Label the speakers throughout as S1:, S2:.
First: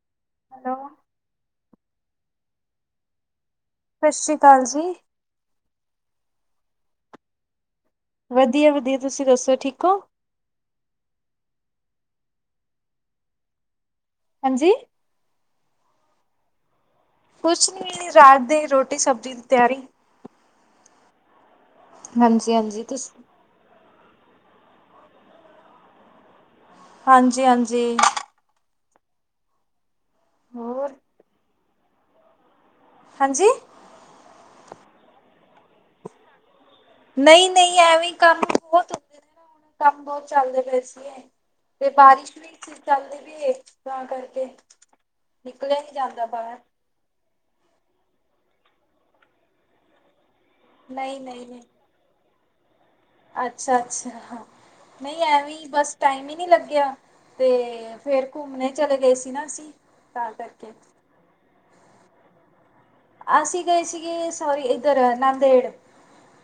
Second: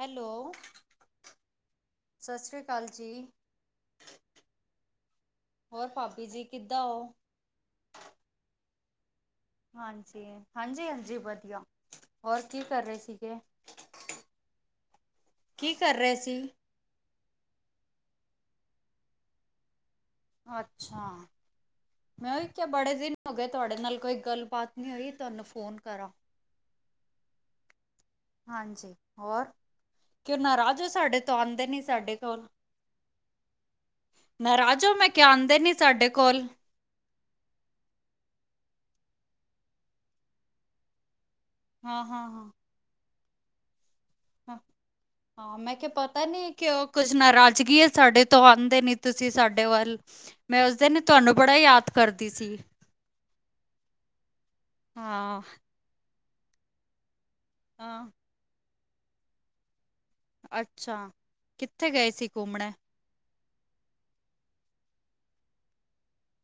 S1: Hello.
S2: Hello.
S1: ਸਤਿ ਸ਼੍ਰੀ ਅਕਾਲ ਜੀ।
S2: ਸਤਿ ਸ਼੍ਰੀ ਅਕਾਲ ਜੀ।
S1: ਹੋਰ ਭਾਬੀ ਜੀ ਕਿੱਦਾਂ ਓ?
S2: ਵਧੀਆ-ਵਧੀਆ, ਤੁਸੀਂ ਦੱਸੋ? ਠੀਕ ਹੋ?
S1: ਹਾਂਜੀ-ਹਾਂਜੀ-ਹਾਂਜੀ, ਵਧੀਆ ਹੋਰ ਕੀ ਕਰ ਰਹੇ ਸੀ ਗੇ।
S2: ਹਾਂਜੀ।
S1: ਕੀ ਕਰ ਰਹੇ ਸੀ?
S2: ਕੁਛ ਨੀ ਰਾਤ ਦੇ ਰੋਟੀ ਸਬਜ਼ੀ ਦੀ ਤਿਆਰੀ
S1: ਅੱਛਾ, ਮੈਂ
S2: ਹਾਂਜੀ
S1: ਕਿਆ
S2: ਹਾਂਜੀ
S1: ਬੜੇ ਦਿਨ
S2: ਤੁਸੀਂ
S1: ਹੋਗੇ ਤੁਹਾਡੇ ਨਾਲ ਕੋਈ ਗੱਲਬਾਤ ਨਹੀਂ ਹੋਈ, ਤੁਹਾਨੂੰ ਫੋਨ ਕਰਾਂ
S2: ਹਾਂਜੀ, ਹਾਂਜੀ
S1: ਹਾਂਜੀ, ਹੋਰ ਕਿਉਂ ਨਾਰਾਜ ਉ
S2: ਹੋਰ
S1: ਸਾਡੇ ਤੋਂ ਆਉਂਦੇ ਨੀ ਸਾਡੇ ਕੋਲ
S2: ਹਾਂਜੀ
S1: ਨਰਾਜ ੳ ਮੈਂ ਕਿਹਾ, ਆਂਦੇ ਨਹੀਂ ਸਾਡੇ ਕੋਲ
S2: ਨਹੀਂ ਨਹੀਂ ਐਵੇਂ ਕੰਮ ਬਹੁਤ ਹੁੰਦੇ ਹੁਣ ਕੰਮ ਬਹੁਤ ਚੱਲਦੇ ਪਏ ਸੀ। ਤੇ
S1: ਹਾਂ, ਹਾਂ,
S2: ਬਾਰਿਸ਼ ਵੀ
S1: ਹਾਂ। ਹਾਂ
S2: ਚੱਲਦੀ ਵੀ ਹੈ ਤਾਂ ਕਰਕੇ,
S1: ਹਾਂ ਮੈਂ
S2: ਨਿਕਲਿਆ
S1: ਕਿਹਾ
S2: ਨੀ
S1: ਪਤਾ
S2: ਜਾਂਦਾ
S1: ਨੀ
S2: ਬਾਹਰ।
S1: ਕਿਉ, ਕੁਝ ਨਾਰਾਜ਼ਗੀ ਏ ਸਾਡੇ ਤੋਂ ਆਂਦੇ ਨੀ ਤੁਸੀਂ ਸਾਡੇ ਵੱਲ, ਮੈਂ ਉਸ ਦਿਨ
S2: ਨਹੀਂ
S1: ਤੁਹਾਨੂੰ
S2: ਨਹੀਂ
S1: ਬੜਾ
S2: ਨਹੀਂ
S1: ਯਾਦ ਕਰਦੀ ਸੀ।
S2: ਅੱਛਾ, ਅੱਛਾ ਹਾਂ ਨਹੀਂ
S1: ਹਾਂ,
S2: ਐਵੇਂ ਬਸ ਟਾਈਮ ਹੀ ਨਹੀਂ ਲੱਗਿਆ। ਤੇ
S1: ਹਾਂ
S2: ਫਿਰ ਘੁੰਮਣੇ ਚਲੇ ਗਏ ਸੀ ਨਾ ਅਸੀਂ, ਤਾਂ ਕਰਕੇ।
S1: ਅੱਛਾ ਕਿੱਥੇ ਗਏ ਸੀ ਘੁੰਮਣੇ,
S2: ਅਸੀ ਗਏ ਸੀਗੇ ਸੌਰੀ ਇਧਰ ਨੰਦੇੜ,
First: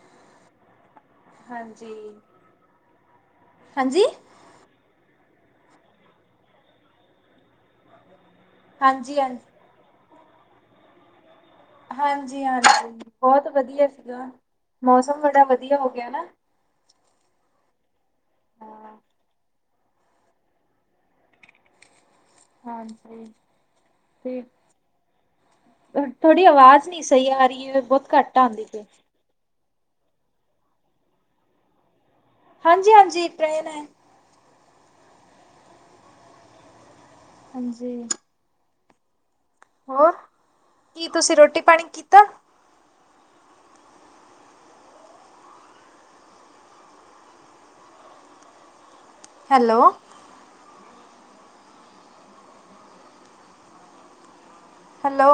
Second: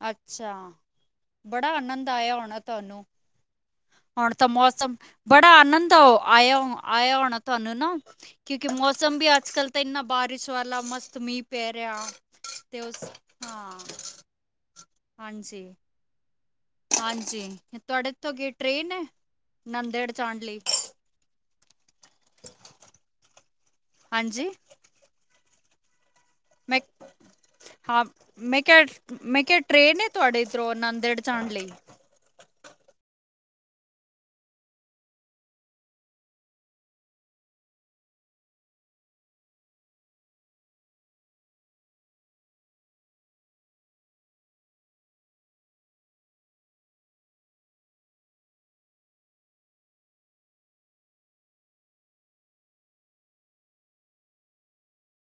S1: ਅੱਛਾ, ਬੜਾ
S2: ਹਾਂਜੀ।
S1: ਆਨੰਦ ਆਇਆ ਹੋਣਾ ਤੁਹਾਨੂੰ
S2: ਹਾਂਜੀ।
S1: ਹੁਣ, ਤਾਂ ਮੌਸਮ ਬੜਾ ਆਨੰਦ ਆਇਆ ਆਇਆ ਹੋਣਾ ਤੁਹਾਨੂੰ ਹਨਾ, ਕਿਉਂਕਿ ਮੌਸਮ
S2: ਹਾਂਜੀ ਹਾਂ
S1: ਵੀ ਅੱਜ ਕੱਲ ਤਾਂ ਇੰਨਾ ਬਾਰਿਸ਼ ਵਾਲਾ ਮਸਤ ਮੀਂਹ, ਪੈ ਰਿਹਾ
S2: ਹਾਂਜੀ,
S1: ਤੇ
S2: ਹਾਂਜੀ
S1: ਉਸ
S2: ਬਹੁਤ
S1: ਹਾਂ,
S2: ਵਧੀਆ ਸੀਗਾ ਮੌਸਮ ਬੜਾ
S1: ਹਾਂਜੀ,
S2: ਵਧੀਆ ਹੋ ਗਿਆ ਨਾ,
S1: ਹਾਂਜੀ, ਤੁਹਾਡੇ ਤੋਂ ਅੱਗੇ ਟ੍ਰੇਨ
S2: ਹਾਂ।
S1: ਹੈ ਨੰਦੇੜ ਜਾਣ ਲਈ,
S2: ਹਾਂਜੀ,
S1: ਹਾਂਜੀ,
S2: ਥੋਡੀ
S1: ਮੈਂ
S2: ਆਵਾਜ਼ ਨਹੀਂ ਸਹੀ ਆ ਰਹੀ ਹੈ
S1: ਹਾਂ
S2: ਬਹੁਤ ਘੱਟ
S1: ਮੈਂ
S2: ਆਂਦੀ ਪਈ,
S1: ਕਿਹਾ ਮੈਂ ਕਿਹਾ ਟ੍ਰੇਨ ਹੈ ਤੁਹਾਡੇ ਇੱਧਰੋਂ ਨੰਦੇੜ ਜਾਣ ਲਈ,
S2: ਹਾਂਜੀ, ਹਾਂਜੀ ਟ੍ਰੇਨ ਹੈ, ਹਾਂਜੀ, ਹੋਰ ਕੀ ਤੁਸੀਂ ਰੋਟੀ ਪਾਣੀ ਕੀਤਾ। Hello, hello,